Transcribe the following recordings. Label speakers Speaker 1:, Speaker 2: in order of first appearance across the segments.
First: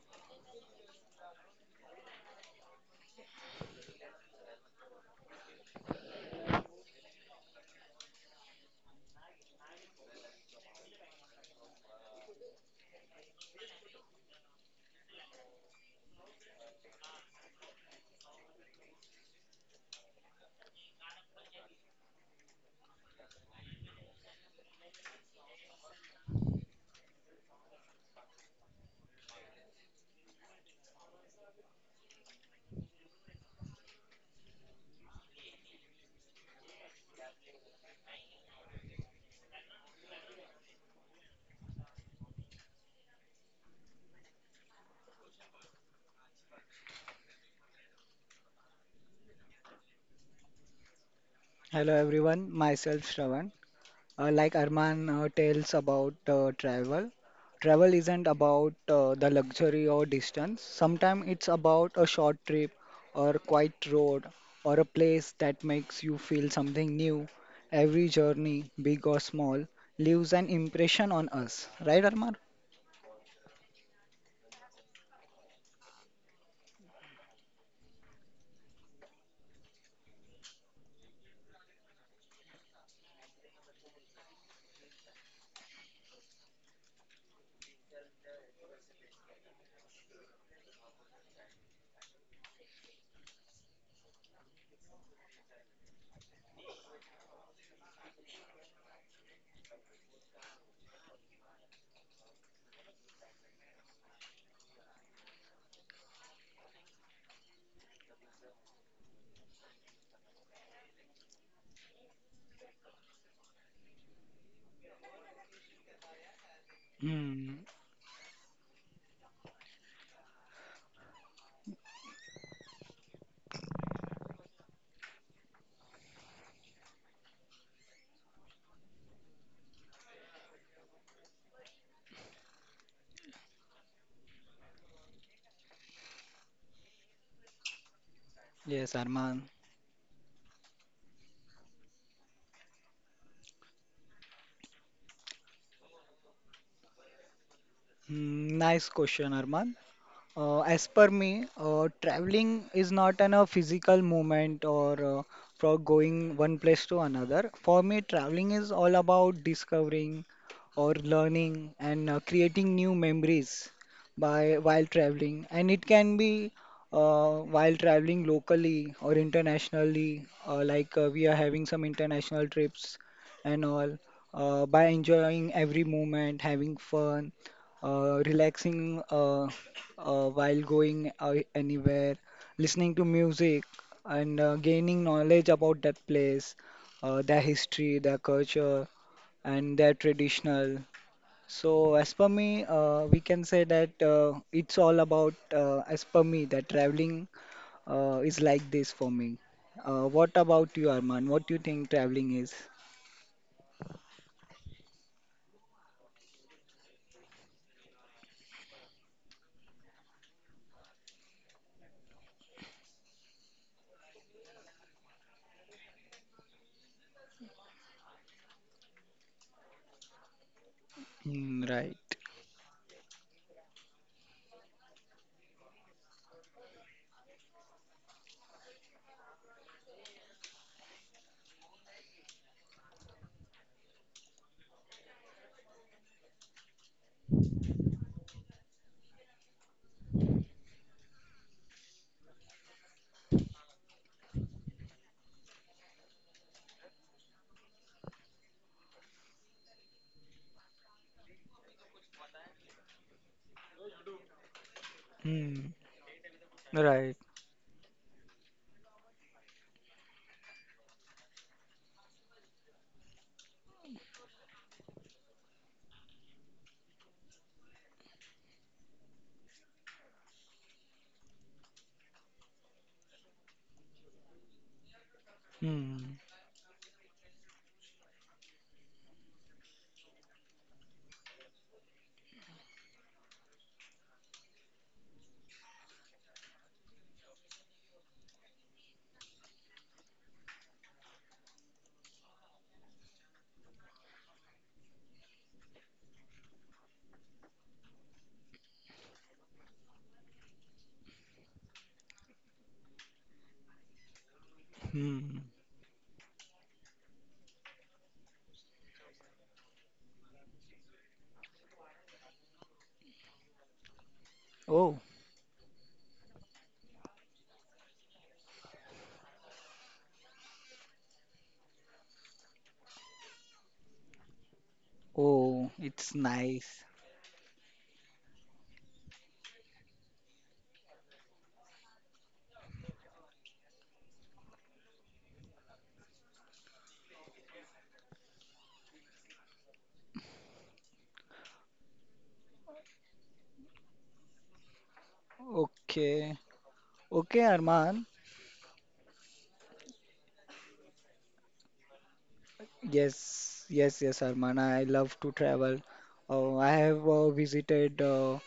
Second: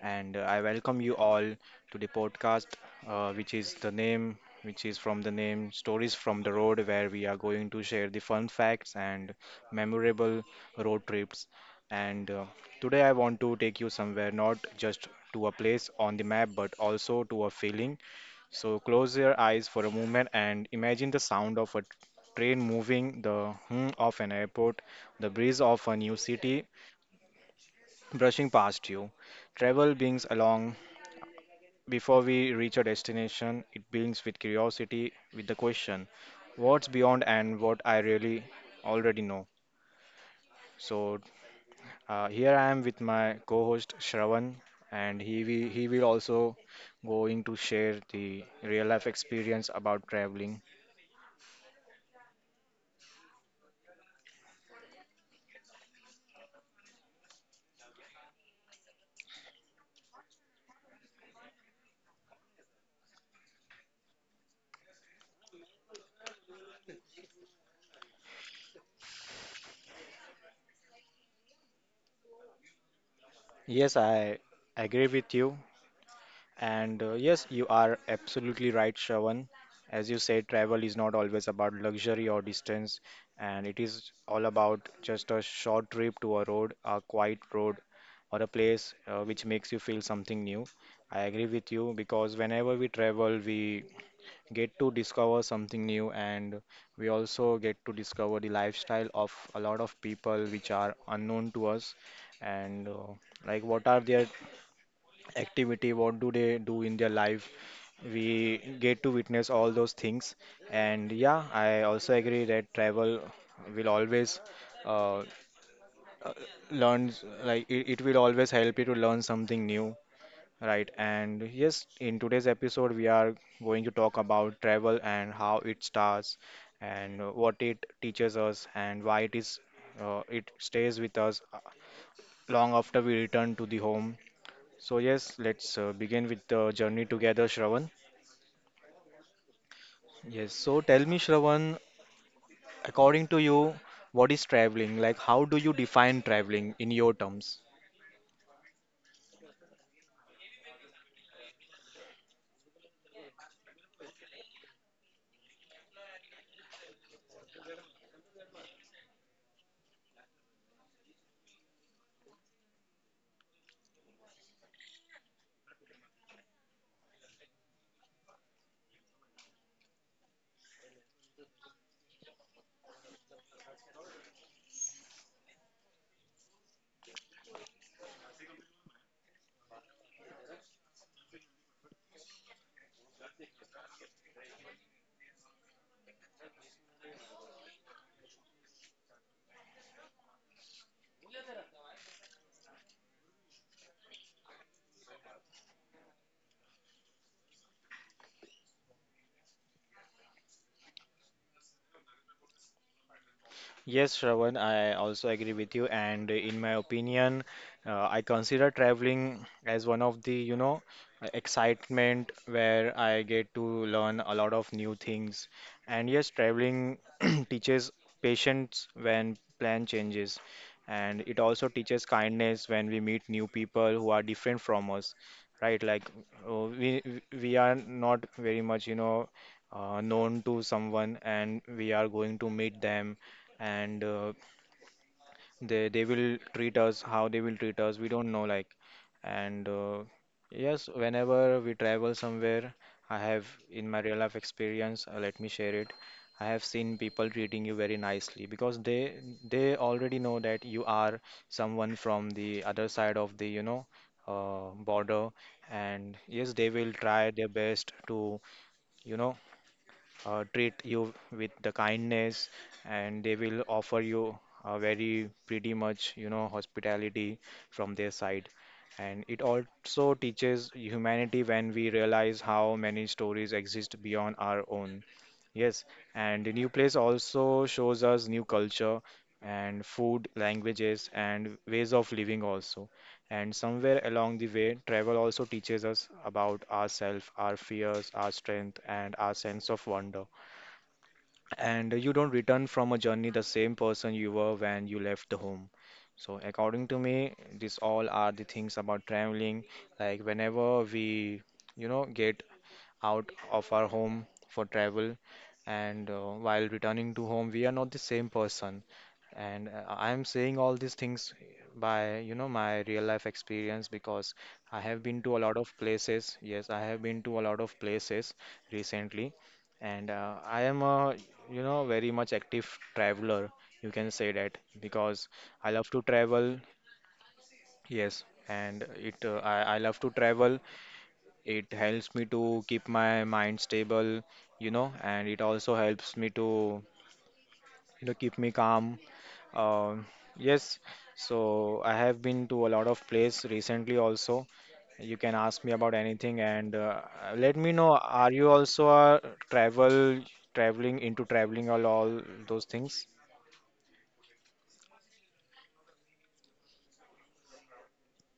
Speaker 1: and I welcome you all to the podcast, uh, which is the name, which is from the name Stories from the Road, where we are going to share the fun facts and memorable road trips. And Today I want to take you somewhere, not just to a place on the map, but also to a feeling. So close your eyes for a moment and imagine the sound of a train moving, the hum of an airport, the breeze of a new city brushing past you. Travel brings along before we reach our destination, it brings with curiosity, with the question, what's beyond and what I really already know. So here I am with my co-host Shravan, and he will also going to share the real life experience about traveling.
Speaker 2: Hello everyone, myself Shravan. Like Arman tells about travel, travel isn't about the luxury or distance. Sometimes it's about a short trip or a quiet road or a place that makes you feel something new. Every journey, big or small, leaves an impression on us. Right, Arman?
Speaker 1: Yes, I agree with you. And yes, you are absolutely right, Shravan. As you said, travel is not always about luxury or distance, and it is all about just a short trip to a road, a quiet road, or a place which makes you feel something new. I agree with you because whenever we travel, we get to discover something new, and we also get to discover the lifestyle of a lot of people which are unknown to us, and like what are their activity, what do they do in their life, we get to witness all those things. And yeah, I also agree that travel will always uh,
Speaker 2: Hmm.
Speaker 1: learn, like it will always help you to learn something new, right? And yes, in today's episode we are going to talk about travel and how it starts and what it teaches us and why it is, it stays with us long after we return to the home. So yes, let's begin with the journey together, Shravan.
Speaker 2: Yes, Arman.
Speaker 1: Yes. So tell me, Shravan, according to you, what is traveling? Like, how do you define traveling in your terms?
Speaker 2: Nice question, Arman. As per me, traveling is not a physical movement or for going one place to another. For me, traveling is all about discovering or learning and creating new memories by while traveling. And it can be while traveling locally or internationally, we are having some international trips and all, by enjoying every moment, having fun, relaxing, while going anywhere, listening to music, and gaining knowledge about that place, their history, their culture, and their traditional. So, as per me, we can say that, it's all about, as per me, that traveling is like this for me. What about you, Arman? What do you think traveling is?
Speaker 1: Yes, Shravan, I also agree with you. And in my opinion, I consider traveling as one of the, you know, excitement where I get to learn a lot of new things. And yes, traveling teaches patience when plan changes. And it
Speaker 2: Hmm,
Speaker 1: also
Speaker 2: right.
Speaker 1: teaches kindness when we meet new people who are different from us, right? Like uh, we are not very much, you know, known to someone, and we are going to meet them and uh, they will treat us, how they will treat us we don't know. Like, and yes, whenever we travel somewhere, I have in my real life experience, let me share it. I have seen people treating you very nicely because they already know that you are someone from the other side of the, you know, border.
Speaker 2: Hmm,
Speaker 1: And yes, they will
Speaker 2: right.
Speaker 1: try their best to, you know, treat you with the kindness, and they will offer you a very pretty much, you know, hospitality from their side. And it also teaches humanity when we realize how many stories exist beyond our own. Yes,
Speaker 2: Hmm,
Speaker 1: and the new place also shows us new culture and food, languages, and ways of living also. And somewhere along the way, travel also teaches us about ourselves, our fears, our strength, and our sense of wonder. And you don't return from a journey the same person you were when you left the home. So according to me, these all are the things about traveling. Like whenever we, you know, get out of our home for
Speaker 2: hmm.
Speaker 1: travel, and while returning to home, we are not the same person. And I am saying all these things by, you know, my real life experience because
Speaker 2: Oh,
Speaker 1: I have been to a lot of places. Yes, I have been to a lot of places recently, and I am a, you know, very much active traveler. You can say that because
Speaker 2: oh,
Speaker 1: I love to
Speaker 2: it's
Speaker 1: travel.
Speaker 2: nice.
Speaker 1: Yes, and I love to travel, it helps me to keep my mind stable, you know, and it also helps me to, you know, keep me calm. Um yes, so I have been to a lot of place recently also. You can ask me about
Speaker 2: Okay.
Speaker 1: anything, and
Speaker 2: Okay,
Speaker 1: let me know,
Speaker 2: Arman.
Speaker 1: are you also a travel traveling or all those things?
Speaker 2: Yes, yes, yes, Arman. I love to travel. I have visited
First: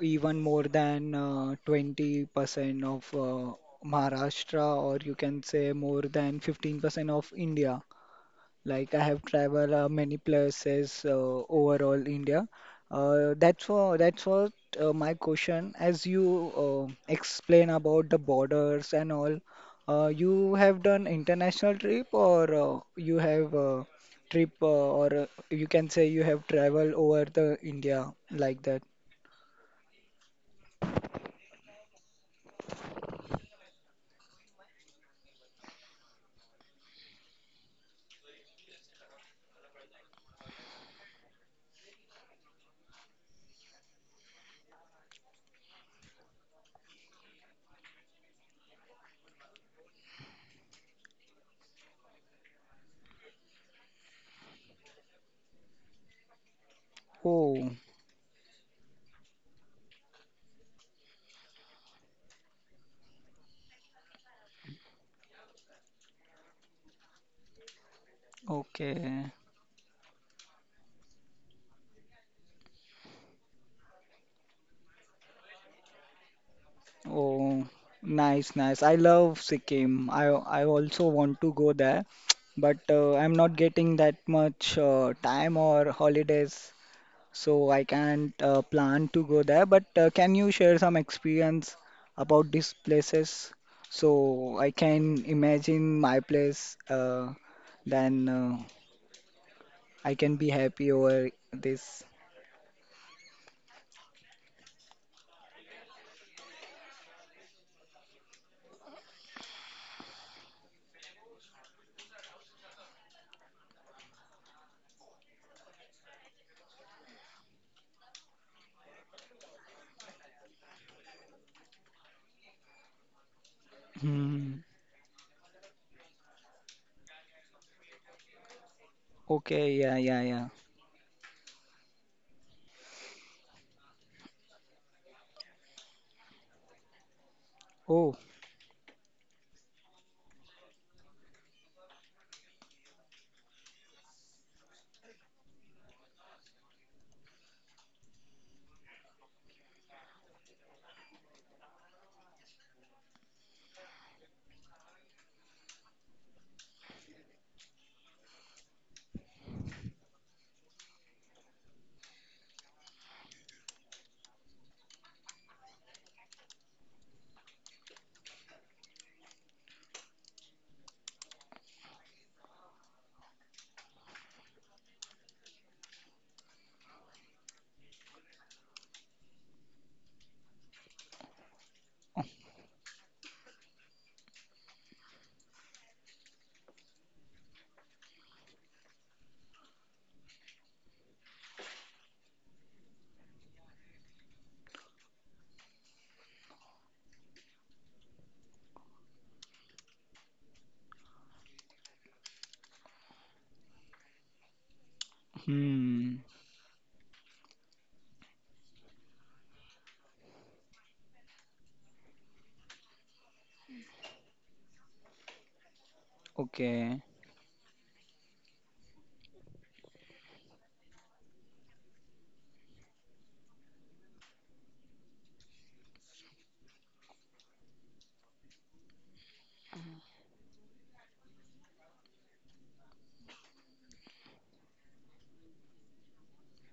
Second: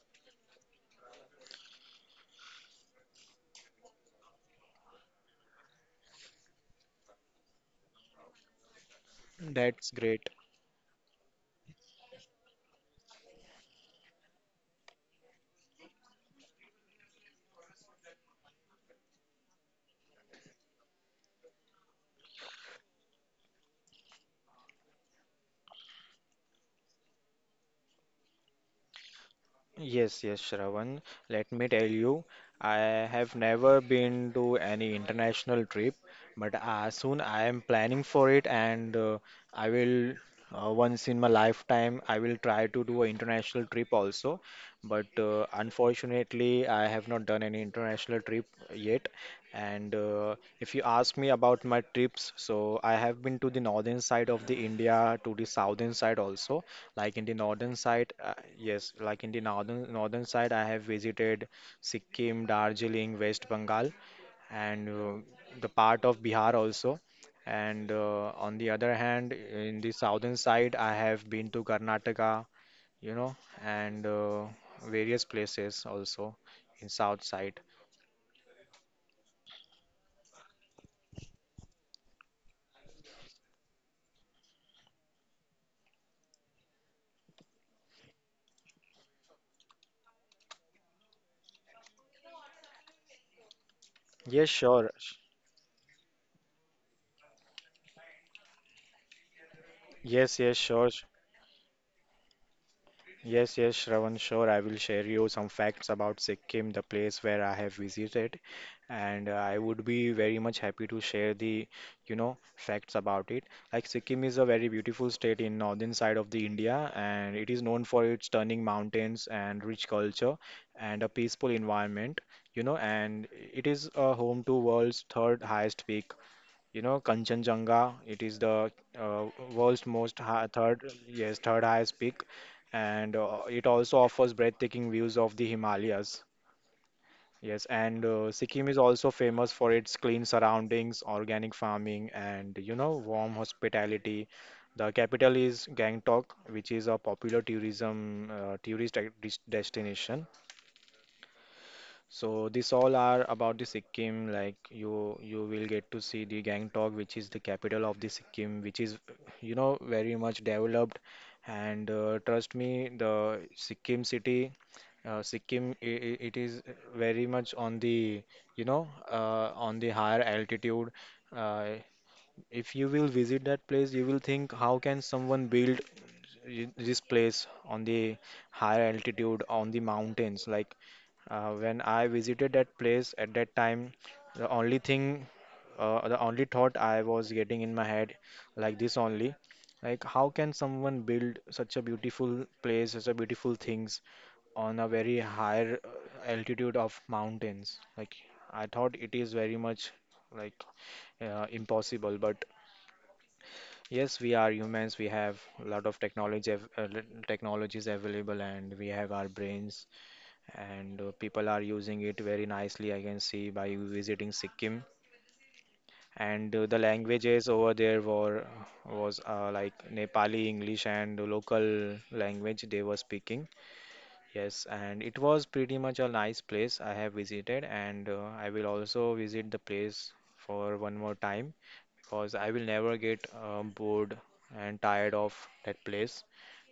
Speaker 2: even more than 20% of Maharashtra, or you can say more than 15% of India. Like I have traveled
Speaker 1: That's
Speaker 2: many
Speaker 1: great.
Speaker 2: places overall India. That's what my question. As you explain about the borders and all, you have done international trip or you have trip or you can say you have traveled over the India like that.
Speaker 1: Yes, yes, Shravan. Let me tell you, I have never been to any international trip, but soon I am planning for it, and I will once in my lifetime I will try to do an international trip also. But unfortunately, I have not done any international trip yet. And if you ask me about my trips, so I have been to the northern side of the India, to the southern side also. Like in the
Speaker 2: Oh,
Speaker 1: northern side, yes, like in the northern side, I have visited Sikkim, Darjeeling, West Bengal, and the part of Bihar also. And on the other
Speaker 2: okay.
Speaker 1: hand, in the southern side, I have been to Karnataka, you know, and various places also in south side.
Speaker 2: Oh, nice, nice. I love Sikkim. I also want to go there, but I'm not getting that much time or holidays, so I can't plan to go there. But can you share some experience about these places so
Speaker 1: Yes,
Speaker 2: I
Speaker 1: sure.
Speaker 2: can imagine my place, then I can
Speaker 1: Yes,
Speaker 2: be
Speaker 1: yes,
Speaker 2: happy
Speaker 1: sure.
Speaker 2: over this.
Speaker 1: Yes, yes, Shravan, sure. I will share you some facts about Sikkim, the place where I have visited, and I would be very much happy to share the, you know, facts about it. Like Sikkim is a very beautiful state in northern side of the India, and it is known for its stunning mountains and rich culture and a peaceful environment, you know, and it is a
Speaker 2: Hmm.
Speaker 1: home to world's third highest peak, you know, Kanchenjunga. It is the uh,
Speaker 2: Okay, yeah,
Speaker 1: world's
Speaker 2: yeah,
Speaker 1: most
Speaker 2: yeah.
Speaker 1: high, third, yes, third highest peak, and it also offers breathtaking views of the Himalayas. Yes,
Speaker 2: Oh,
Speaker 1: and Sikkim is also famous for its clean surroundings, organic farming, and you know, warm hospitality. The capital is Gangtok, which is a popular tourism tourist destination. So this all are about the Sikkim. Like you will get to see the Gangtok, which is the capital of the Sikkim, which is, you know, very much developed. And trust me, the Sikkim city, Sikkim, it is very much on the, you know, on the higher altitude. Uh, if you will visit that place, you will think, how can someone build this place on the higher altitude, on the mountains? Like when I visited that place at that time, the only thing, the only thought I was getting in my head, like this only, like how can someone build such a beautiful place, such a beautiful things on a very higher altitude of mountains? Like I thought it is very much like impossible, but yes, we are humans. We have a lot of
Speaker 2: hmm.
Speaker 1: technology, technologies available, and we have our brains. And people are using it very nicely. I can see by visiting Sikkim, and the
Speaker 2: Okay.
Speaker 1: languages over there were was like Nepali, English, and local language they were speaking. Yes, and it was pretty much a nice place I have visited, and I will also visit the place for one more time because I will never get bored and tired of that place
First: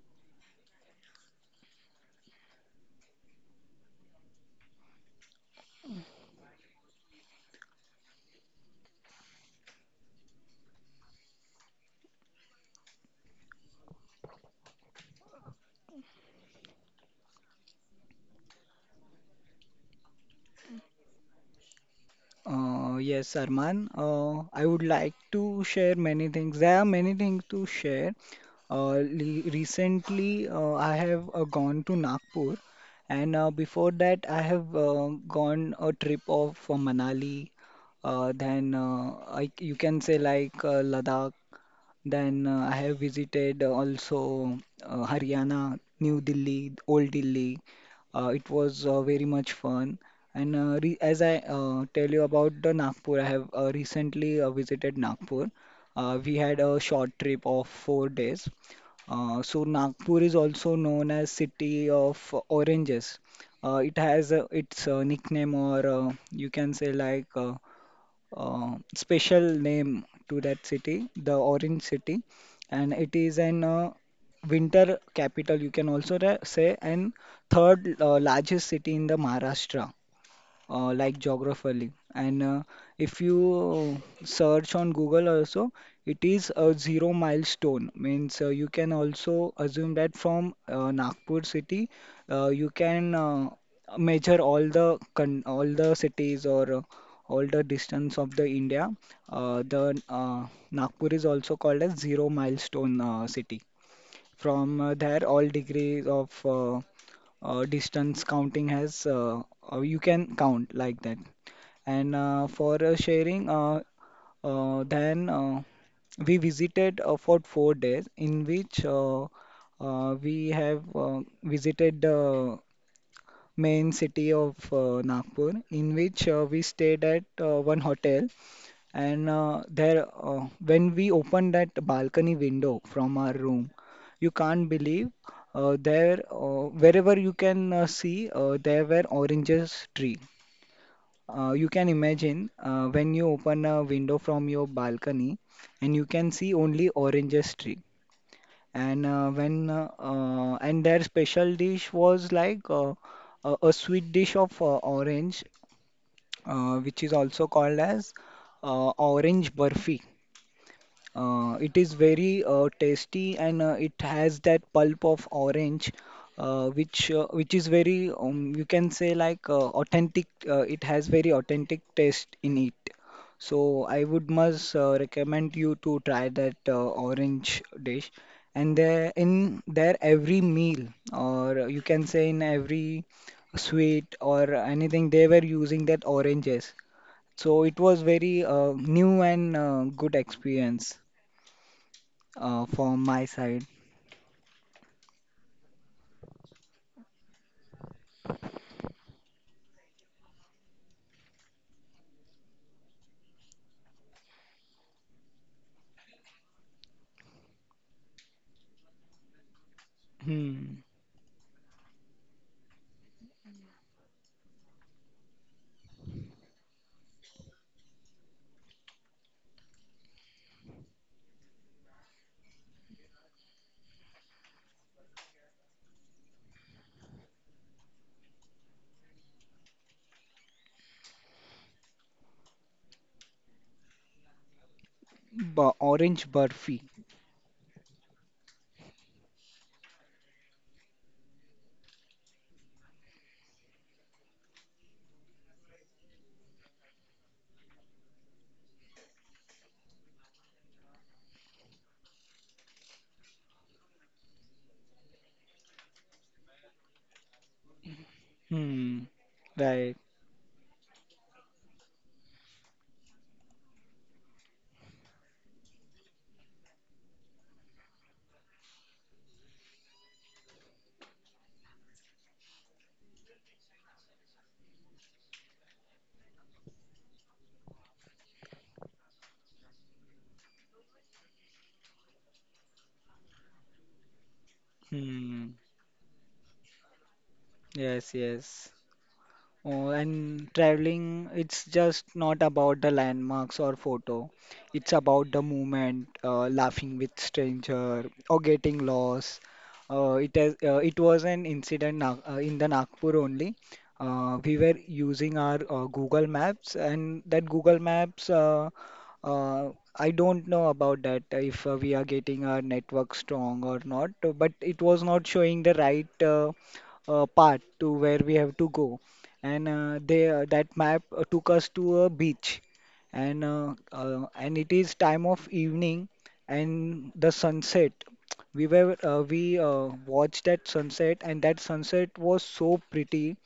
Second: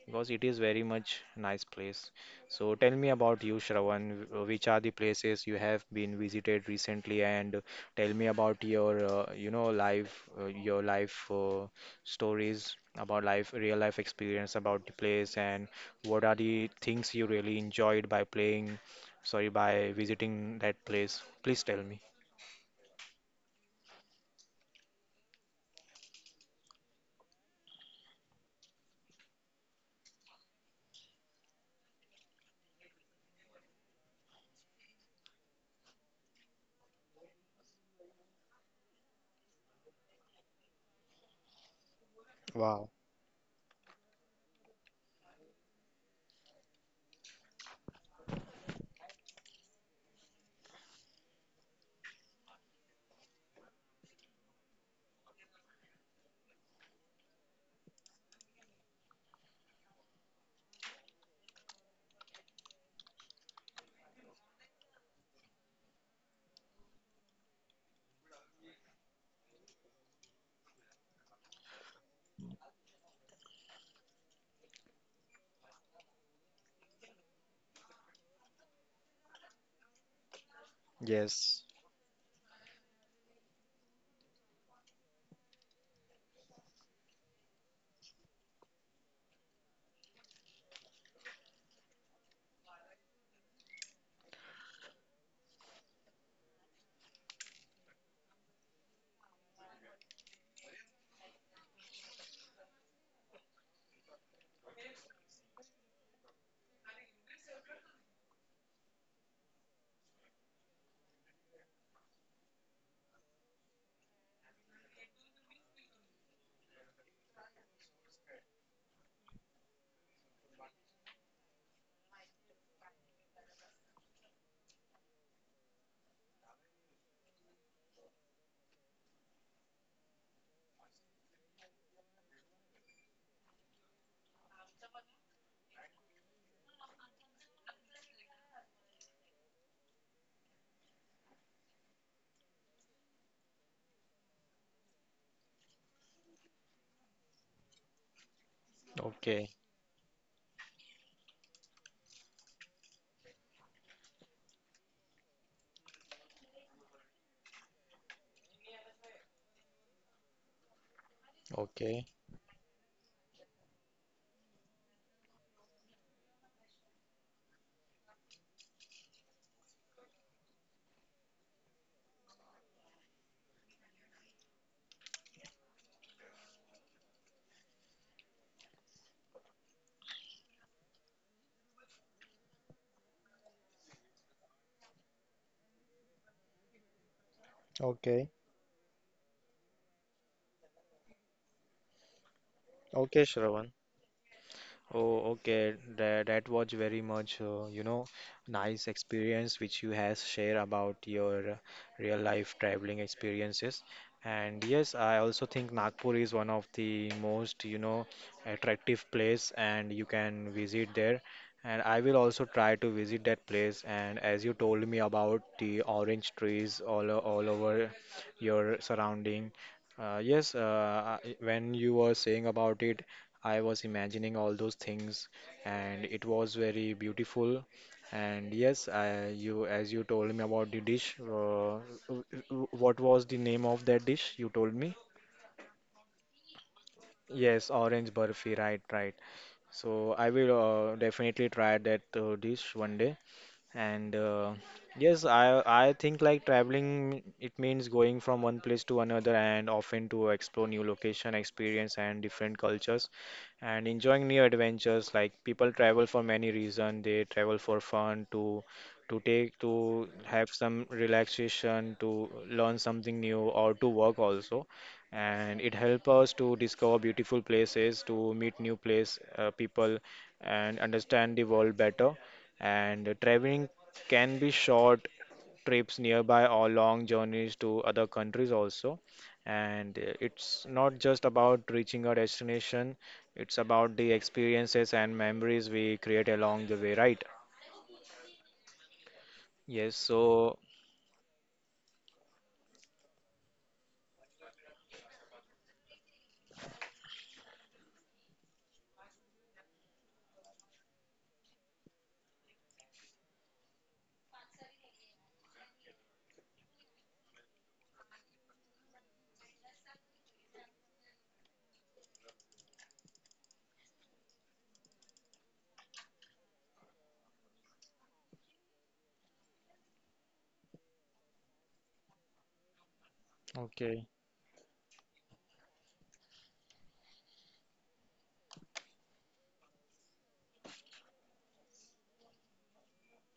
Speaker 1: because it is very much nice place. So tell me about you, Shravan. Which are the places you have been visited recently, and tell me about your, you know, life, your life stories about life, real life experience about the place, and what are the things you really enjoyed by playing, sorry, by visiting that place. Please tell me.
Speaker 2: Yes, Arman. I would like to share many things. There are many things to share. Recently, I have gone to Nagpur, and before that, I have gone a trip of Manali. Then I, you can say like Ladakh, then I
Speaker 1: Wow.
Speaker 2: have visited also Haryana, New Delhi, Old Delhi. It was very much fun. And re as I tell you about the Nagpur, I have recently visited Nagpur. We had a short trip of 4 days. So Nagpur is also known as City of Oranges. It has its nickname, or you can say like, special name to that city, the Orange City, and it is an winter capital, you can also say, and third largest city in the Maharashtra like
Speaker 1: Yes.
Speaker 2: geographically. And if you search on Google also, it is a zero milestone. Means you can also assume that from Nagpur city, you can measure all the con all the cities or all the distance of the India. The Nagpur is also called as zero milestone city. From there, all degrees of distance counting has, you can count like that. And for sharing, then we visited for 4 days, in which we have visited. Main city of Nagpur, in which we stayed at one hotel. And there, when we opened that balcony window from our room, you can't believe, there, wherever you can see, there were oranges tree. You can imagine when you open a window from your balcony and you can see only oranges tree. And uh,
Speaker 1: Okay,
Speaker 2: when uh, uh, and their special dish was like a sweet dish of orange, which is also called as orange burfi. It is
Speaker 1: okay.
Speaker 2: very tasty and it has that pulp of orange, which is very you can say like authentic. It has very authentic taste in it. So I would must recommend you to try that orange dish. And there in there every meal, or you can say in every sweet or anything, they were using that oranges. So it was
Speaker 1: Okay.
Speaker 2: very new and good experience from
Speaker 1: Okay,
Speaker 2: my side.
Speaker 1: Shravan. Oh, okay. That, that was very much, you know, nice experience which you has shared about your real life traveling experiences. And yes, I also think Nagpur is one of the most, you know, attractive place and you can
Speaker 2: Hmm.
Speaker 1: visit there. And I will also try to visit that place. And as you told me about the orange trees all, all over your surrounding, yes, when you were saying about it, I was imagining all those things, and it was very beautiful. And yes, you as you told me about the dish, w- what was the name of that dish you told me?
Speaker 2: Orange burfi.
Speaker 1: Yes, orange burfi, right, right. So I will definitely try that dish one day. And yes, I think like traveling it means going from one place to another and often to explore new location, experience and different cultures and enjoying new adventures. Like people travel for many reasons. They travel for fun,
Speaker 2: Hmm.
Speaker 1: to take
Speaker 2: Right.
Speaker 1: to have some relaxation, to learn something new, or to work also, and it helps us to discover beautiful places, to meet new place people, and understand the world better. And traveling can be short trips nearby or long journeys to other countries also. And it's not just about reaching a destination; it's about the experiences and
Speaker 2: Hmm.
Speaker 1: memories we create along the way, right?
Speaker 2: Yes, yes. Oh,
Speaker 1: Yes.
Speaker 2: and
Speaker 1: So,
Speaker 2: traveling, it's just not about the landmarks or photo. It's about the moment, laughing with stranger or getting lost. It was an incident in the Nagpur only. We were using our Google Maps, and that Google Maps, uh, I don't know about that if we are getting our network strong or not, but it was not showing the right path to where we have to go, and they that map took us to a beach, and uh,
Speaker 1: okay.
Speaker 2: uh, and it is time of evening and the sunset, we watched that sunset and that sunset was so pretty,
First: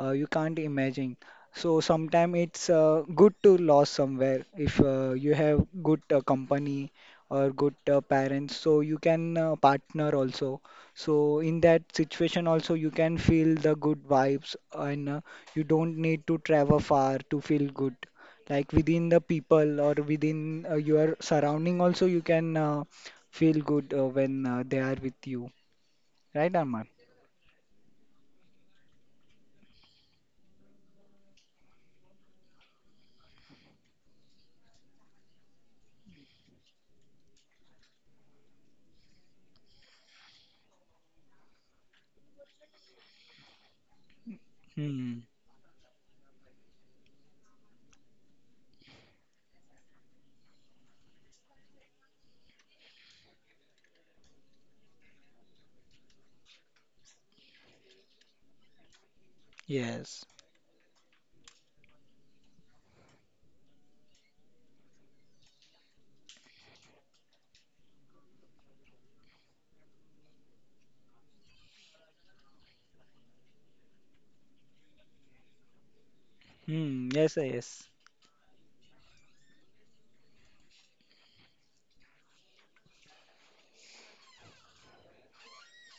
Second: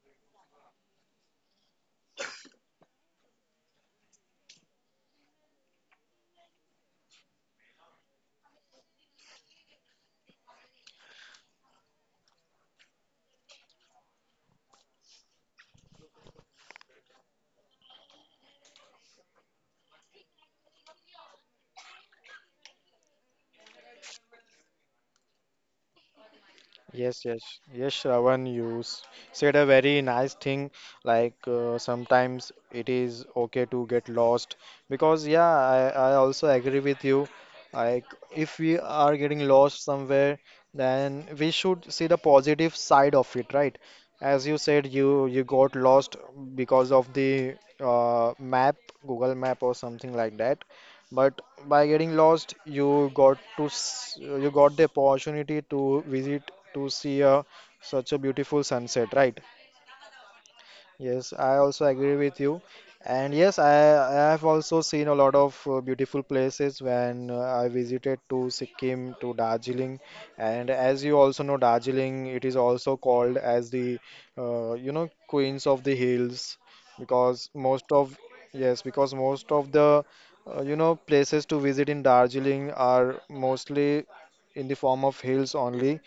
Speaker 2: you can't imagine. So sometimes it's good to lose somewhere if you have good company or good parents. So you can partner also. So in that situation also you can feel the good vibes and, you don't need to travel far to feel good. Like within the people or within your surrounding also you can feel good when they are with you. Right, Arman?
Speaker 1: Yes, yes, yes, Shravan, said a very nice thing. Like sometimes it is okay to get lost because, yeah, I also agree with you. Like, if we are getting lost somewhere, then we should see the positive side of it, right? As you said, you
Speaker 2: Hmm.
Speaker 1: you got lost because of the map, Google Map or something like that. But by getting lost, you got the opportunity to see such a beautiful sunset, right?
Speaker 2: Yes.
Speaker 1: Yes, I also agree with you. And yes, I have also seen a lot of beautiful places when I visited to Sikkim, to Darjeeling. And as you also know, Darjeeling, it is also called as the, you know, Queens of the Hills
Speaker 2: Hmm. Yes.
Speaker 1: because
Speaker 2: Yes.
Speaker 1: because most of the, you know, places to visit in Darjeeling are mostly in the form of hills only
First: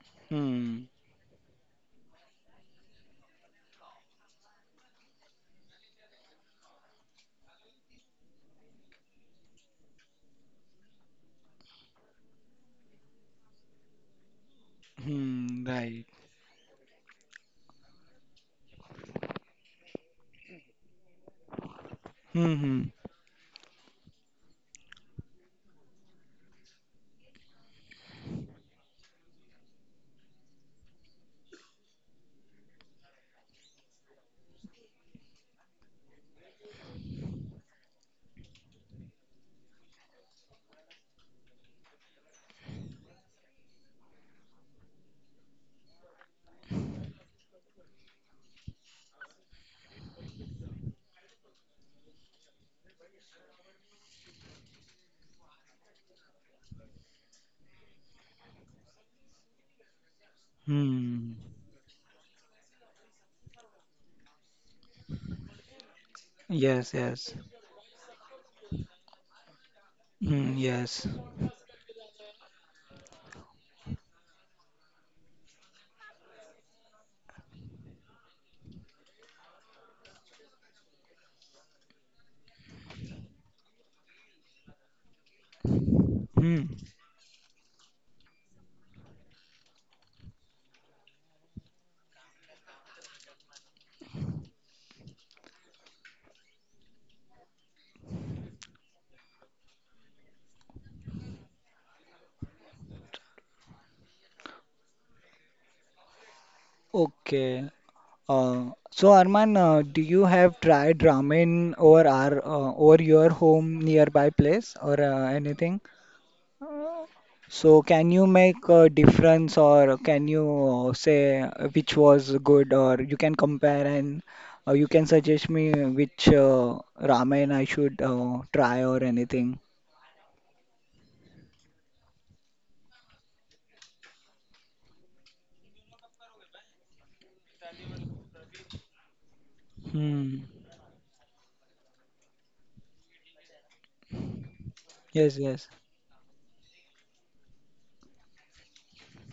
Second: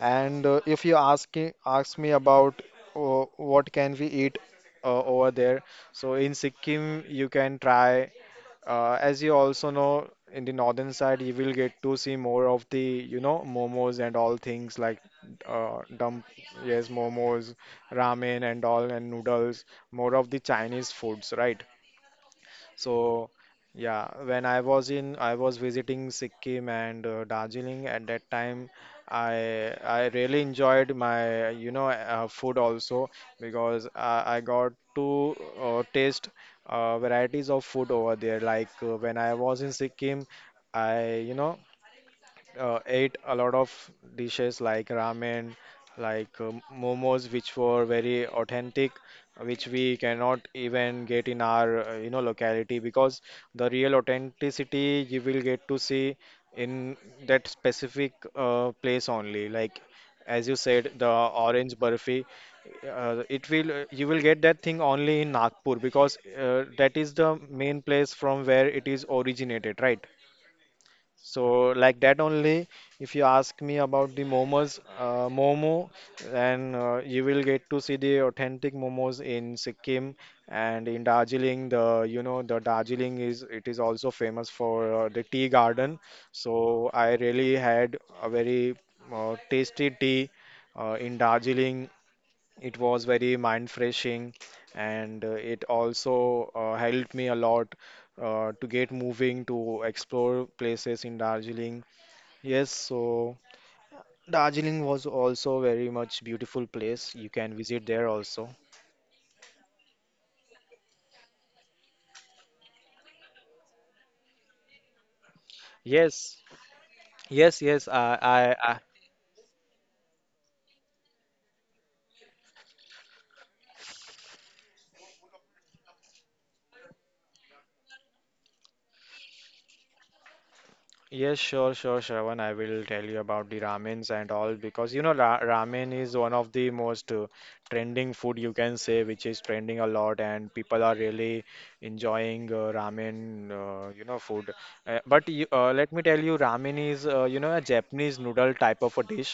Speaker 1: and if
Speaker 2: Hmm.
Speaker 1: you ask me about what can we eat over there, so in Sikkim you can try. As you also know, in the northern side you will get to see more of the you know momos and all things like
Speaker 2: Hmm. Right.
Speaker 1: dump yes momos, ramen and all and noodles, more of the Chinese foods, right?
Speaker 2: Hmm. Hmm.
Speaker 1: So yeah, when I was in, I was visiting Sikkim and Darjeeling at that time. I really enjoyed my you know food also because I got to taste varieties of food over there. Like when I was in Sikkim, I you know ate a lot of dishes like ramen, like momos, which were very authentic, which we cannot even get in our you know locality because the real authenticity you will get to see in that specific place only. Like as you said, the
Speaker 2: Hmm.
Speaker 1: orange burfi, it will you will get that thing only in Nagpur because
Speaker 2: Yes.
Speaker 1: that is
Speaker 2: Yes.
Speaker 1: the main place from where it is originated, right?
Speaker 2: Hmm. Yes.
Speaker 1: So like that only, if you ask me about the momos, then you will get to see the authentic momos in Sikkim and in Darjeeling. The you know the Darjeeling is it is also famous for the tea garden.
Speaker 2: Hmm.
Speaker 1: So I really had a very tasty tea in Darjeeling. It was very mind freshing and it also helped me a lot to get moving to explore places in Darjeeling. Yes, so Darjeeling was also very much beautiful place. You can
Speaker 2: Okay.
Speaker 1: visit there also.
Speaker 2: So Arman, do you have tried ramen over our, over your home nearby place or anything?
Speaker 1: Yes, yes,
Speaker 2: So
Speaker 1: yes.
Speaker 2: can you make a difference or can you say which was good or you can compare and you can suggest me which ramen I should try or anything?
Speaker 1: Yes, sure, sure, Shravan. I will tell you about the ramens and all because you know ra ramen is one of the most trending food you can say, which is trending a lot,
Speaker 2: Hmm.
Speaker 1: and people are really enjoying ramen, you know, food.
Speaker 2: Yes. Yes.
Speaker 1: Let me tell you, ramen is you know a Japanese noodle type of a dish,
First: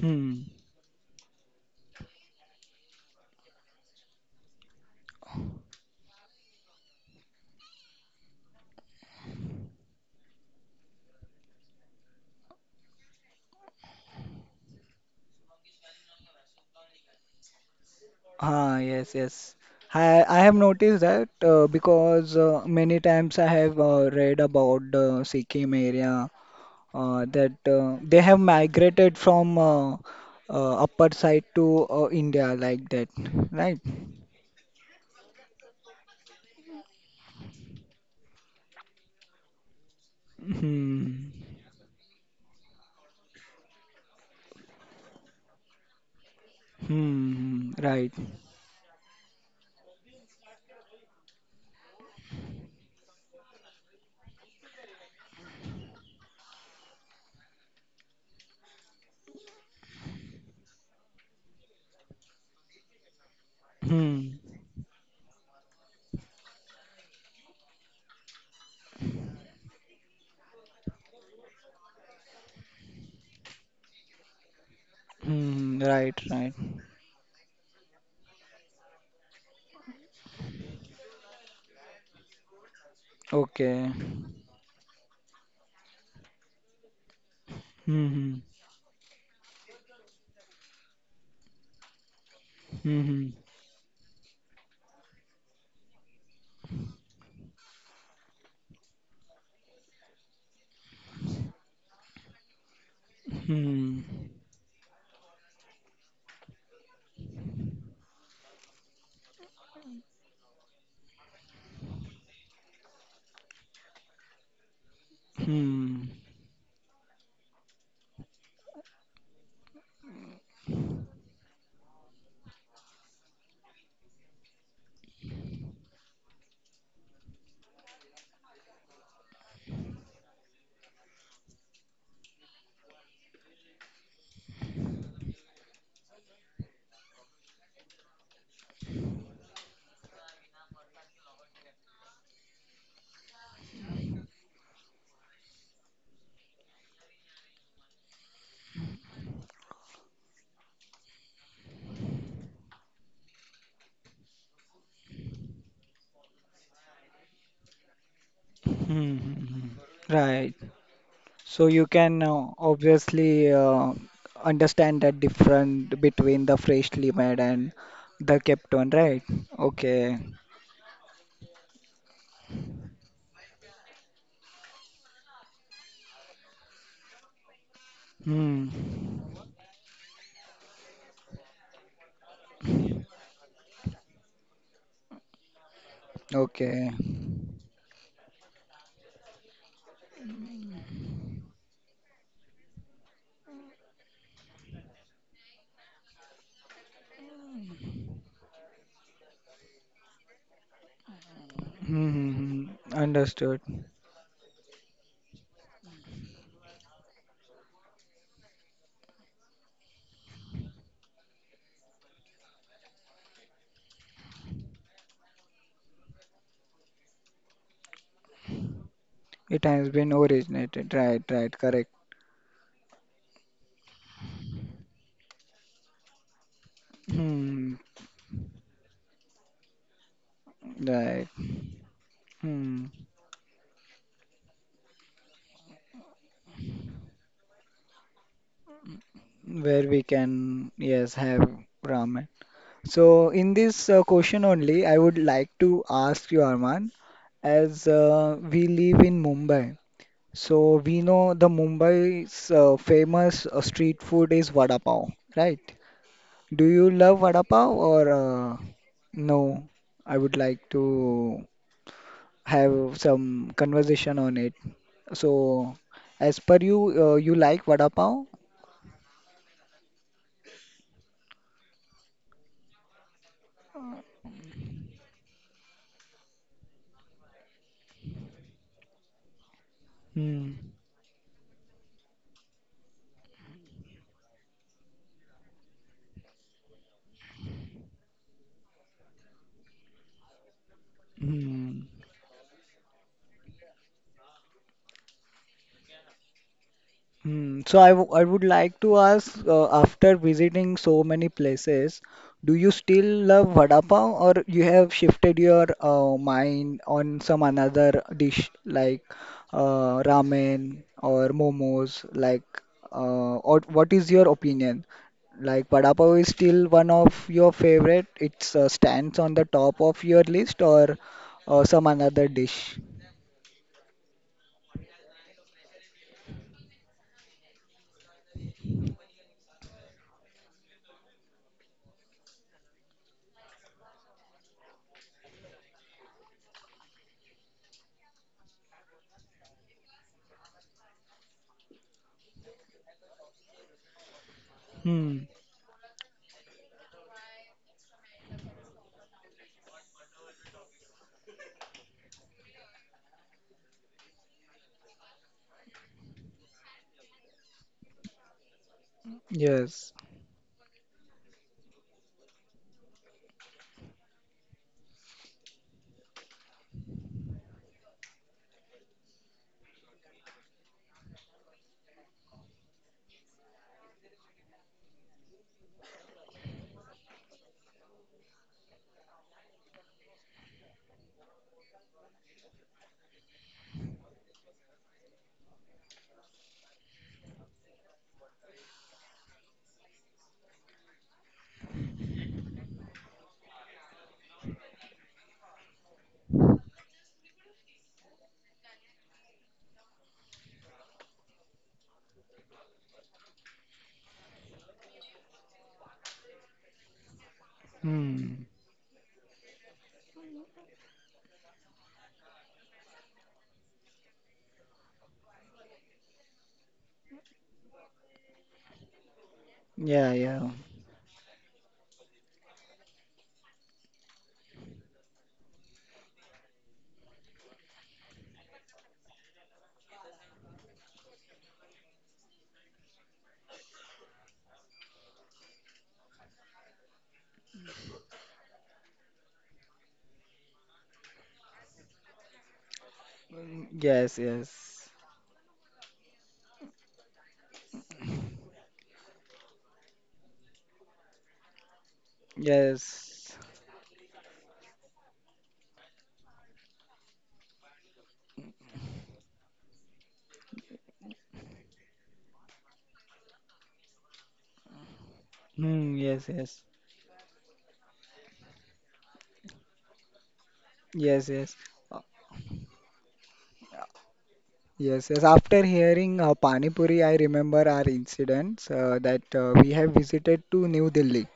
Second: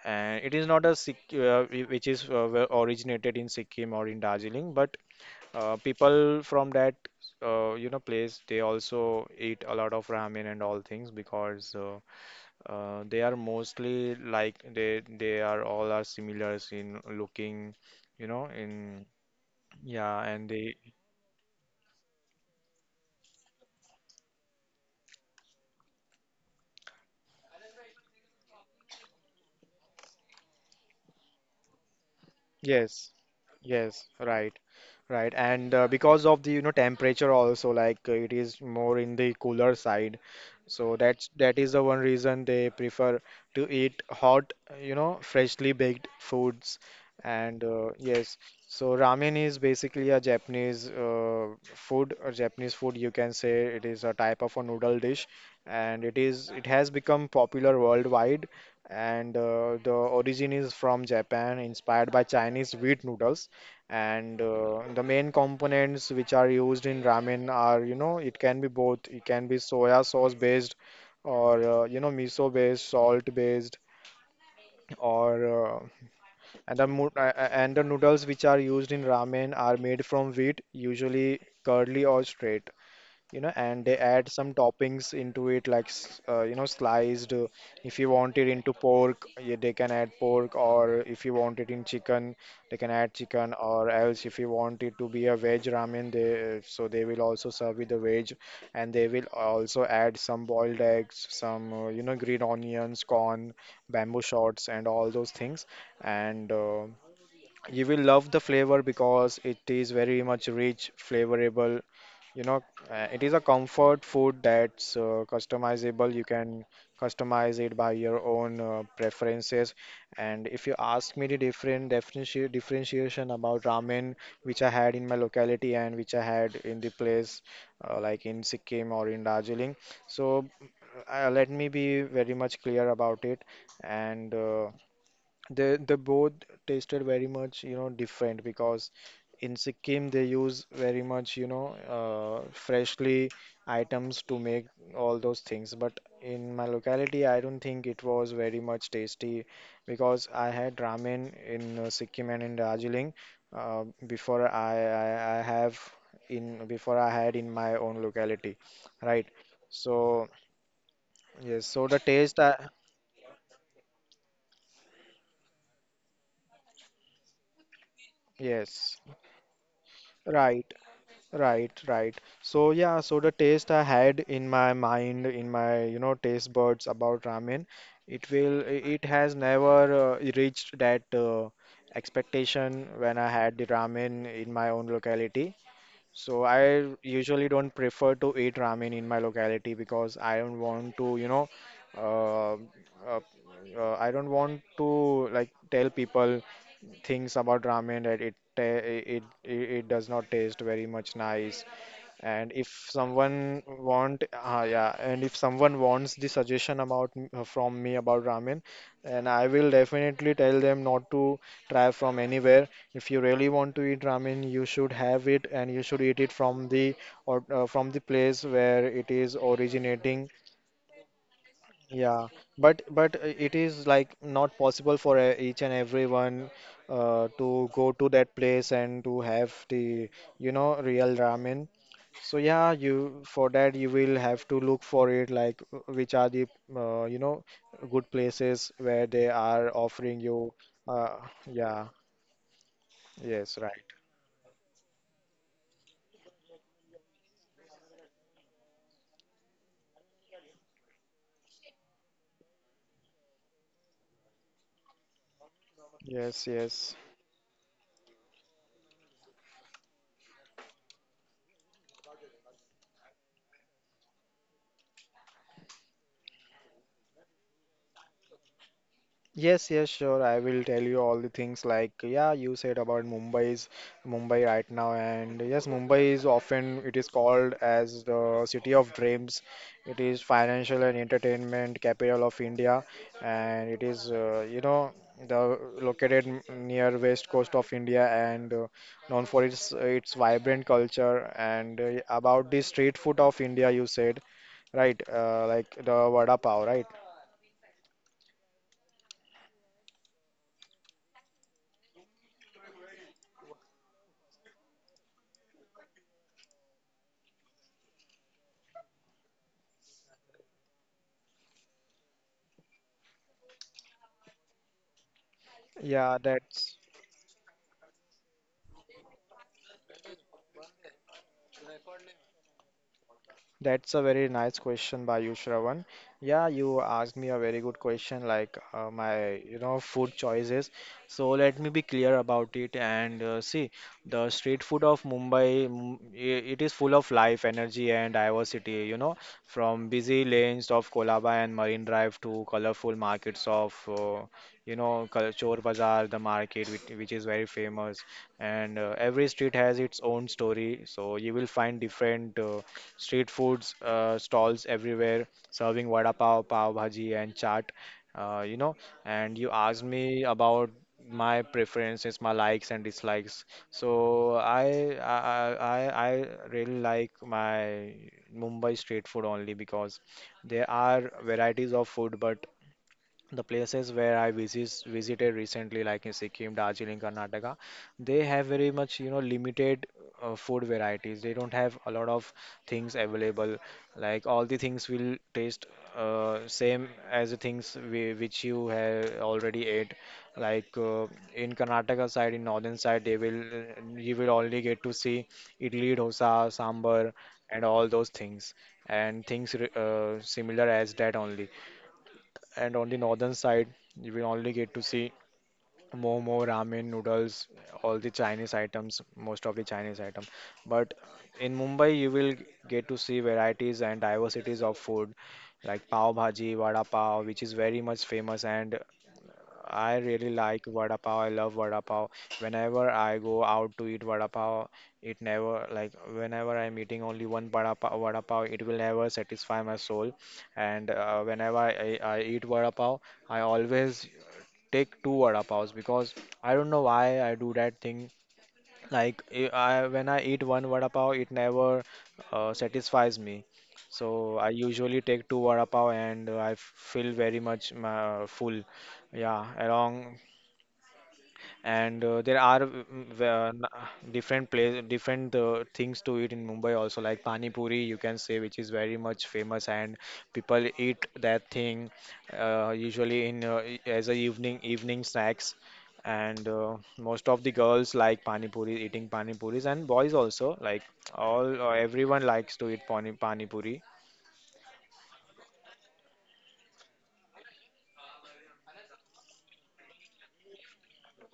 Speaker 2: Hmm.
Speaker 1: and it is not a which is were originated in Sikkim or in Darjeeling, but people from that you know place they also eat a lot of ramen and all things because they are mostly like they are all are similar in looking, you know,
Speaker 2: Ah,
Speaker 1: in
Speaker 2: yes, yes.
Speaker 1: yeah,
Speaker 2: I I
Speaker 1: and
Speaker 2: have
Speaker 1: they
Speaker 2: noticed that because many times I have read about the Sikkim area that they have migrated from upper side to India like that,
Speaker 1: yes.
Speaker 2: right?
Speaker 1: Yes, right, right, and because of the you know temperature also like it is more in the cooler side, so
Speaker 2: Hmm.
Speaker 1: that is the one reason they prefer to eat hot, you know, freshly baked foods, and
Speaker 2: Hmm. Right.
Speaker 1: yes, so ramen is basically a Japanese food or Japanese food you can say it is a type of a noodle dish, and it has become popular worldwide. And the origin is from Japan, inspired by Chinese wheat noodles
Speaker 2: Hmm.
Speaker 1: and the main components which are used in ramen are you know it can be both it can be soya sauce based or you know miso based salt based or uh,
Speaker 2: Hmm. Right. Right.
Speaker 1: and the mo- and the noodles which are used in ramen are made from wheat usually curly or straight you know and
Speaker 2: Okay.
Speaker 1: they add some toppings into it like you know sliced if you
Speaker 2: Hmm.
Speaker 1: want it into pork, yeah, they can add pork or if you want it in chicken they
Speaker 2: Hmm.
Speaker 1: can
Speaker 2: Hmm.
Speaker 1: add
Speaker 2: Hmm.
Speaker 1: chicken or else if you want it to be a veg ramen they so they will also serve with the veg and they will also add some boiled eggs, some you know green onions, corn,
Speaker 2: Hmm.
Speaker 1: bamboo shoots and all those things and you will love the flavor because it is very much rich, flavorable. You know, it is a comfort food that's
Speaker 2: Hmm. Hmm.
Speaker 1: customizable. You can customize it by your own preferences. And if you ask me the differentiation about ramen, which I had in my locality and which I had in the place like in Sikkim or in Darjeeling, so let me be very much clear about it. And they both tasted very much, you know, different because in Sikkim they use very much, you know, freshly items to make all those things. But in my locality, I don't think it was very much tasty because I had ramen in Sikkim and in Darjeeling uh, before I, I I have before I had in my own locality,
Speaker 2: Hmm.
Speaker 1: right?
Speaker 2: Hmm.
Speaker 1: So
Speaker 2: Right. So
Speaker 1: yes,
Speaker 2: you
Speaker 1: so the
Speaker 2: can
Speaker 1: taste, I,
Speaker 2: obviously understand that difference between the freshly made and the kept one,
Speaker 1: yes.
Speaker 2: right? Okay.
Speaker 1: Right. Right, right. So yeah, so the taste I had in my mind, in my you know taste buds about ramen,
Speaker 2: Hmm.
Speaker 1: it has never reached that expectation when I had the ramen in my own locality. So
Speaker 2: Okay.
Speaker 1: I usually don't prefer to eat ramen in my locality because I don't want to you know uh, uh, I don't want to like tell people things about ramen that it ta- it it does not taste very much nice
Speaker 2: Hmm, hmm,
Speaker 1: and if
Speaker 2: hmm. Understood.
Speaker 1: someone want, yeah, and if someone wants the suggestion about from me about ramen, and I will definitely tell them not to try from anywhere. If you really want to eat ramen, you should have it, and you should eat it from the or from the place where it is
Speaker 2: It has been
Speaker 1: originating.
Speaker 2: originated. Right. Right. Correct.
Speaker 1: Yeah, but it is like not possible for each and everyone to
Speaker 2: Hmm.
Speaker 1: go to that place and to have the you know
Speaker 2: Right.
Speaker 1: real ramen. So
Speaker 2: Hmm.
Speaker 1: yeah, you for that you will have to look for it like which are the you know good places where they are
Speaker 2: Where we
Speaker 1: offering you
Speaker 2: can, yes,
Speaker 1: uh,
Speaker 2: have
Speaker 1: yeah,
Speaker 2: ramen. So in
Speaker 1: yes,
Speaker 2: this
Speaker 1: right,
Speaker 2: question only, I would like to ask you, Arman, as we live in Mumbai. So we know the Mumbai's famous street food is vada pav, right?
Speaker 1: yes,
Speaker 2: Do you
Speaker 1: yes.
Speaker 2: love vada pav or no? I would like to have some conversation on it. So, as per you, you like vada pav?
Speaker 1: Yes, yes, sure. I will tell you all the things like yeah, you said about Mumbai right now, and yes, Mumbai is often it is called as the city of dreams. It is
Speaker 2: Hmm.
Speaker 1: financial and entertainment capital of India, and it is you know the near west coast of India and known for its vibrant culture.
Speaker 2: Hmm.
Speaker 1: And about the street food of India, you said right, like the vada pav, right?
Speaker 2: Hmm, so I, I would like to ask, after visiting so many places, do you still love vada pav or you have shifted your mind on some another dish like ramen or momos? Like, or what is your opinion? Like, vada
Speaker 1: Yeah,
Speaker 2: pav is still
Speaker 1: that's.
Speaker 2: one of your favorite. It stands on the top of your list or some another dish?
Speaker 1: That's a very nice question by you, Shravan. Yeah, you asked me a very good question, like my, you know, food choices. So let me be clear about it. And see, the street food of Mumbai, it is full of life, energy, and diversity. You know, from busy lanes of Kolaba and Marine Drive to colorful markets of, you know,
Speaker 2: Hmm.
Speaker 1: Chor Bazaar, the market which is very famous and every street has its own story so you will find different street foods stalls everywhere serving vada pav, pav bhaji and chaat, you know, and you asked
Speaker 2: Yes.
Speaker 1: me about my preferences, my likes and dislikes, so i i i, I I really like my mumbai street food only because there are varieties of food but the places where I visited recently, like in Sikkim, Darjeeling, Karnataka, they have very much, you know, limited food varieties. They don't have a lot of things available. Like all the things will taste same as the things which you have already ate. Like in Karnataka side, in northern side, they will you will only get to see idli, dosa, sambar, and all those things, and things similar as that only and on the northern side, you will only get to see momo, ramen, noodles, all the
Speaker 2: Hmm.
Speaker 1: Chinese items, most of the Chinese item. But in Mumbai, you will get to see varieties and diversities of food like pav bhaji, vada pav, which is very much famous and I
Speaker 2: Yeah.
Speaker 1: really
Speaker 2: Yeah.
Speaker 1: like vada pav. I love vada pav. Whenever I go out to eat vada pav, it never like whenever I'm eating only one vada pav, it will never satisfy my soul. And Whenever I eat vada pav, I always take two vada pavs because I don't know why I do that thing. Like when I eat one vada pav, it never satisfies me.
Speaker 2: Yes,
Speaker 1: So I
Speaker 2: yes,
Speaker 1: usually take two vada pav and I feel very much full. Yeah, along and there are mm, mm,
Speaker 2: yes.
Speaker 1: n- different place different things to eat in mumbai also like pani puri, you can say, which is very much famous and people eat that thing usually as a evening snacks
Speaker 2: Hmm, yes,
Speaker 1: and
Speaker 2: yes,
Speaker 1: most of the girls like pani puri, eating pani puris, and boys also like
Speaker 2: yes, yes.
Speaker 1: all
Speaker 2: Uh,
Speaker 1: everyone likes to eat pani puri.
Speaker 2: Yes yes. After hearing Pani Puri, I remember our incidents that we have visited to New Delhi.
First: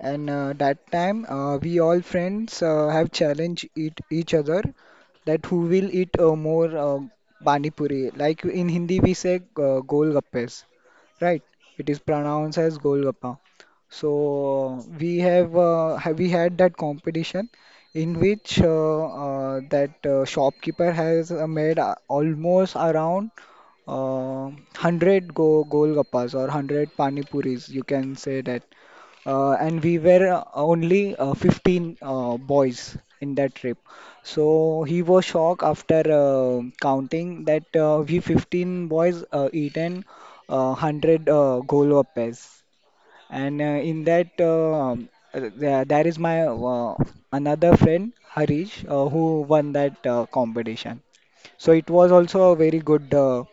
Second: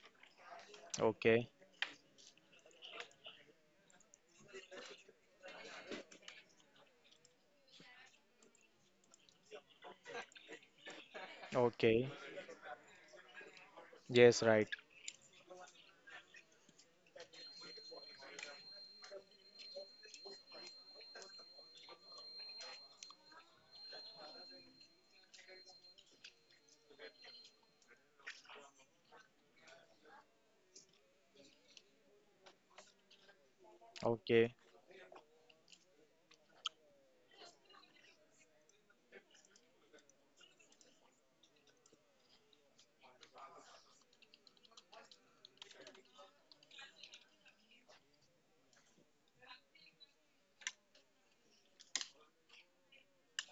Speaker 2: And that time,
Speaker 1: Okay.
Speaker 2: we all friends have challenged each other that who will eat more pani puri. Like in Hindi, we say golgappes, right? It is
Speaker 1: Okay.
Speaker 2: pronounced as golgappa.
Speaker 1: Yes, right.
Speaker 2: So we have, we had that competition in which that shopkeeper has made almost around uh, 100 go golgappas or 100 pani puris, you can say that, and we were only 15 boys in that trip.
Speaker 1: Okay.
Speaker 2: So he was shocked after counting that we 15 boys eaten 100 golgappas. And in that, there, there is my another friend, Harish, who won that competition. So it was also a very good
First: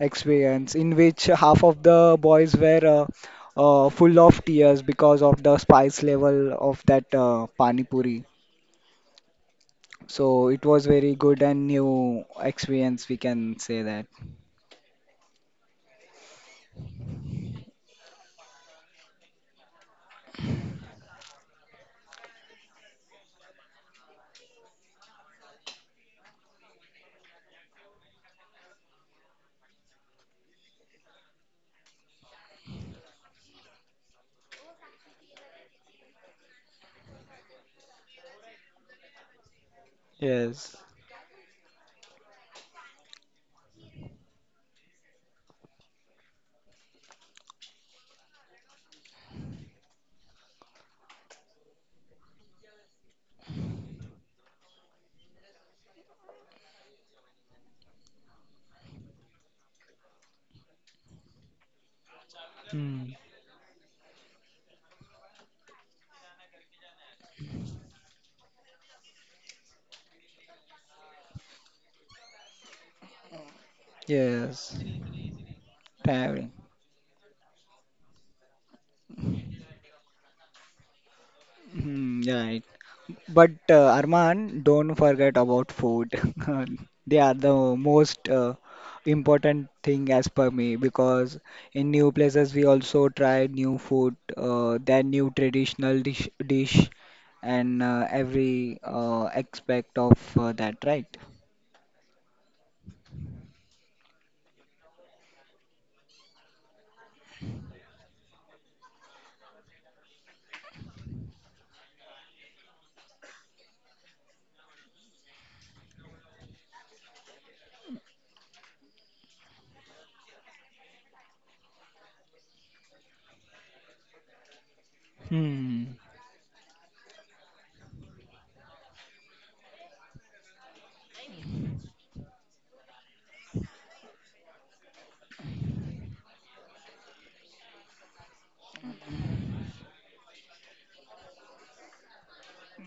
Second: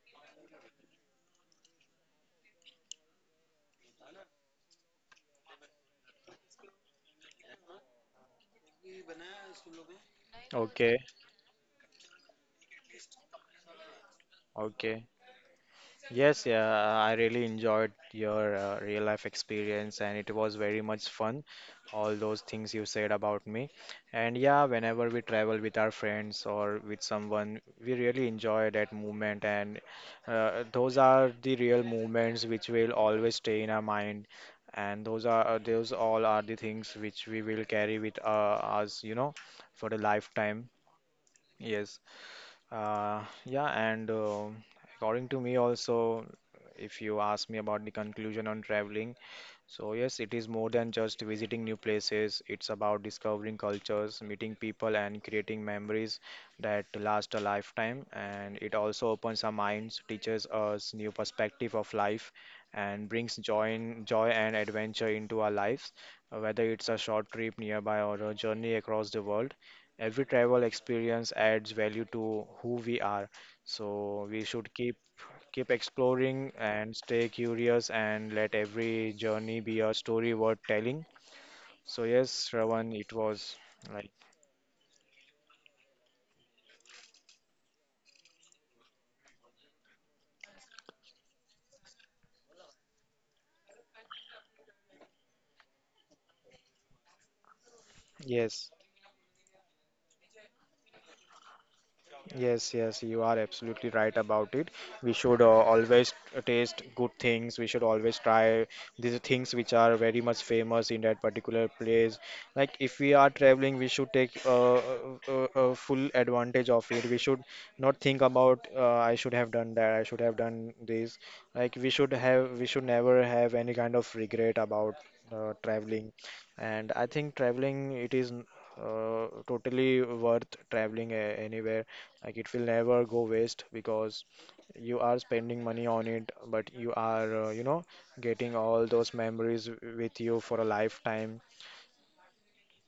Speaker 2: experience in which half of the boys were full of tears because of the spice level of that pani puri. So it was
Speaker 1: Okay.
Speaker 2: very good and new experience, we can say that.
Speaker 1: Okay. Yes, yeah, I really enjoyed your real life experience and it was very much fun. All those things you said about me. And yeah, whenever we travel with our friends or with someone, we really enjoy that moment. And those are the real moments which will always stay in our mind. And those all are the things which we will carry with us, you know, for the lifetime.
Speaker 2: Yes.
Speaker 1: Yes. Yeah, and according to me also, if you ask me about the conclusion on traveling, so, yes, it is more than just visiting new places. It's about discovering cultures, meeting people, and creating memories that last a lifetime. And it also opens our minds, teaches us new perspective of life, and
Speaker 2: Hmm.
Speaker 1: brings joy and adventure into our lives. Whether it's a short trip nearby or a journey across the world, every travel experience adds value to who we are. So, we should
Speaker 2: Yes.
Speaker 1: Keep exploring
Speaker 2: Tiring.
Speaker 1: and stay curious and let every journey be a story worth telling. So
Speaker 2: Hmm.
Speaker 1: yes,
Speaker 2: Yeah,
Speaker 1: Shravan, it
Speaker 2: but
Speaker 1: was like
Speaker 2: Arman, don't forget about food. They are the most important thing as per me because in new places we also try new food, then new traditional dish and
Speaker 1: yes.
Speaker 2: every aspect of that, right?
Speaker 1: Yes, yes, you are absolutely right about it. We should always taste good things. We should always try these things which are very much famous in that particular place. Like if we are traveling, we should take full advantage of it. We should not think about I should have done that. I should have done this. Like we should never have any kind of regret about
Speaker 2: Hmm.
Speaker 1: traveling. And I think traveling, it is. Totally worth traveling anywhere, like it will never go waste because you are spending money on it, but you know, getting all those memories with you for a lifetime.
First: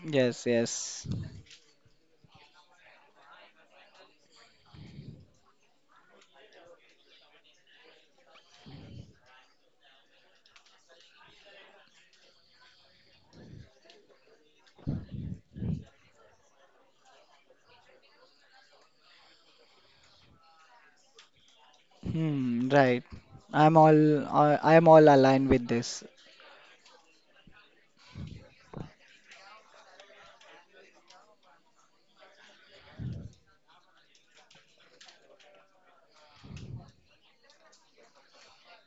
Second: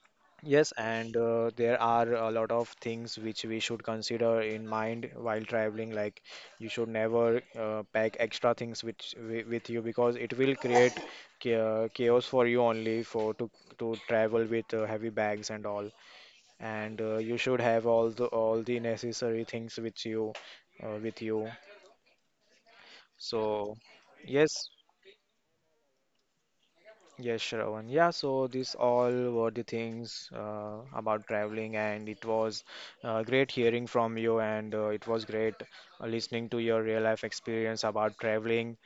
Speaker 2: Yes,
Speaker 1: Yes,
Speaker 2: yes.
Speaker 1: and there are a lot of things which we should consider in mind while traveling. Like you should never pack extra things with you because it will create chaos for you only for to travel with heavy bags and all and you should have all the necessary things with you.
Speaker 2: Hmm, right. I'm all
Speaker 1: So
Speaker 2: I
Speaker 1: yes.
Speaker 2: am all aligned with this.
Speaker 1: Yes, Shravan, yeah, so these all were the things about traveling and it was great hearing from you and it was great listening to your real life experience about traveling.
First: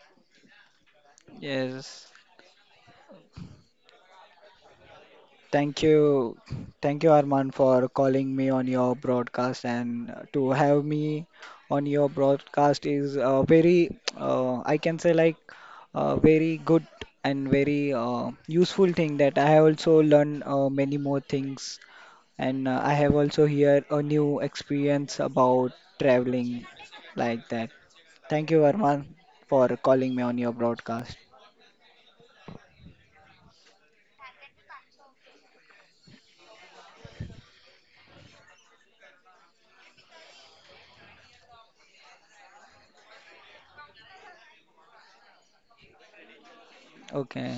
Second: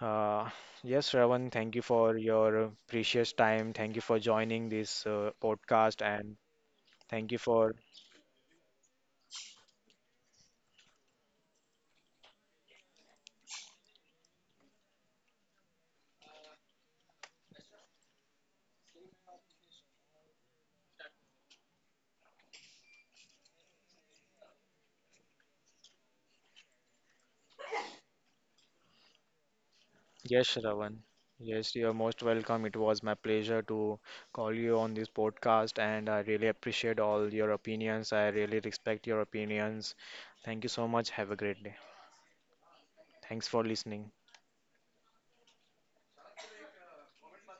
Speaker 1: uh, yes, Shravan, thank you
Speaker 2: Yes.
Speaker 1: for your precious time. Thank you for joining this
Speaker 2: Thank
Speaker 1: podcast and
Speaker 2: you. Thank you,
Speaker 1: thank you
Speaker 2: Arman,
Speaker 1: for.
Speaker 2: for calling me on your broadcast and to have me on your broadcast is very, I can say like very good and very useful thing that I have also learned many more things and I have also here a new experience about traveling like that. Thank you, Arman, for calling me on
Speaker 1: Yes,
Speaker 2: your
Speaker 1: Shravan.
Speaker 2: broadcast.
Speaker 1: Yes, you're most welcome. It was my pleasure to call you on this podcast, and I really appreciate all your opinions. I really respect your opinions. Thank you so much. Have a great day. Thanks for listening.
Speaker 2: Okay.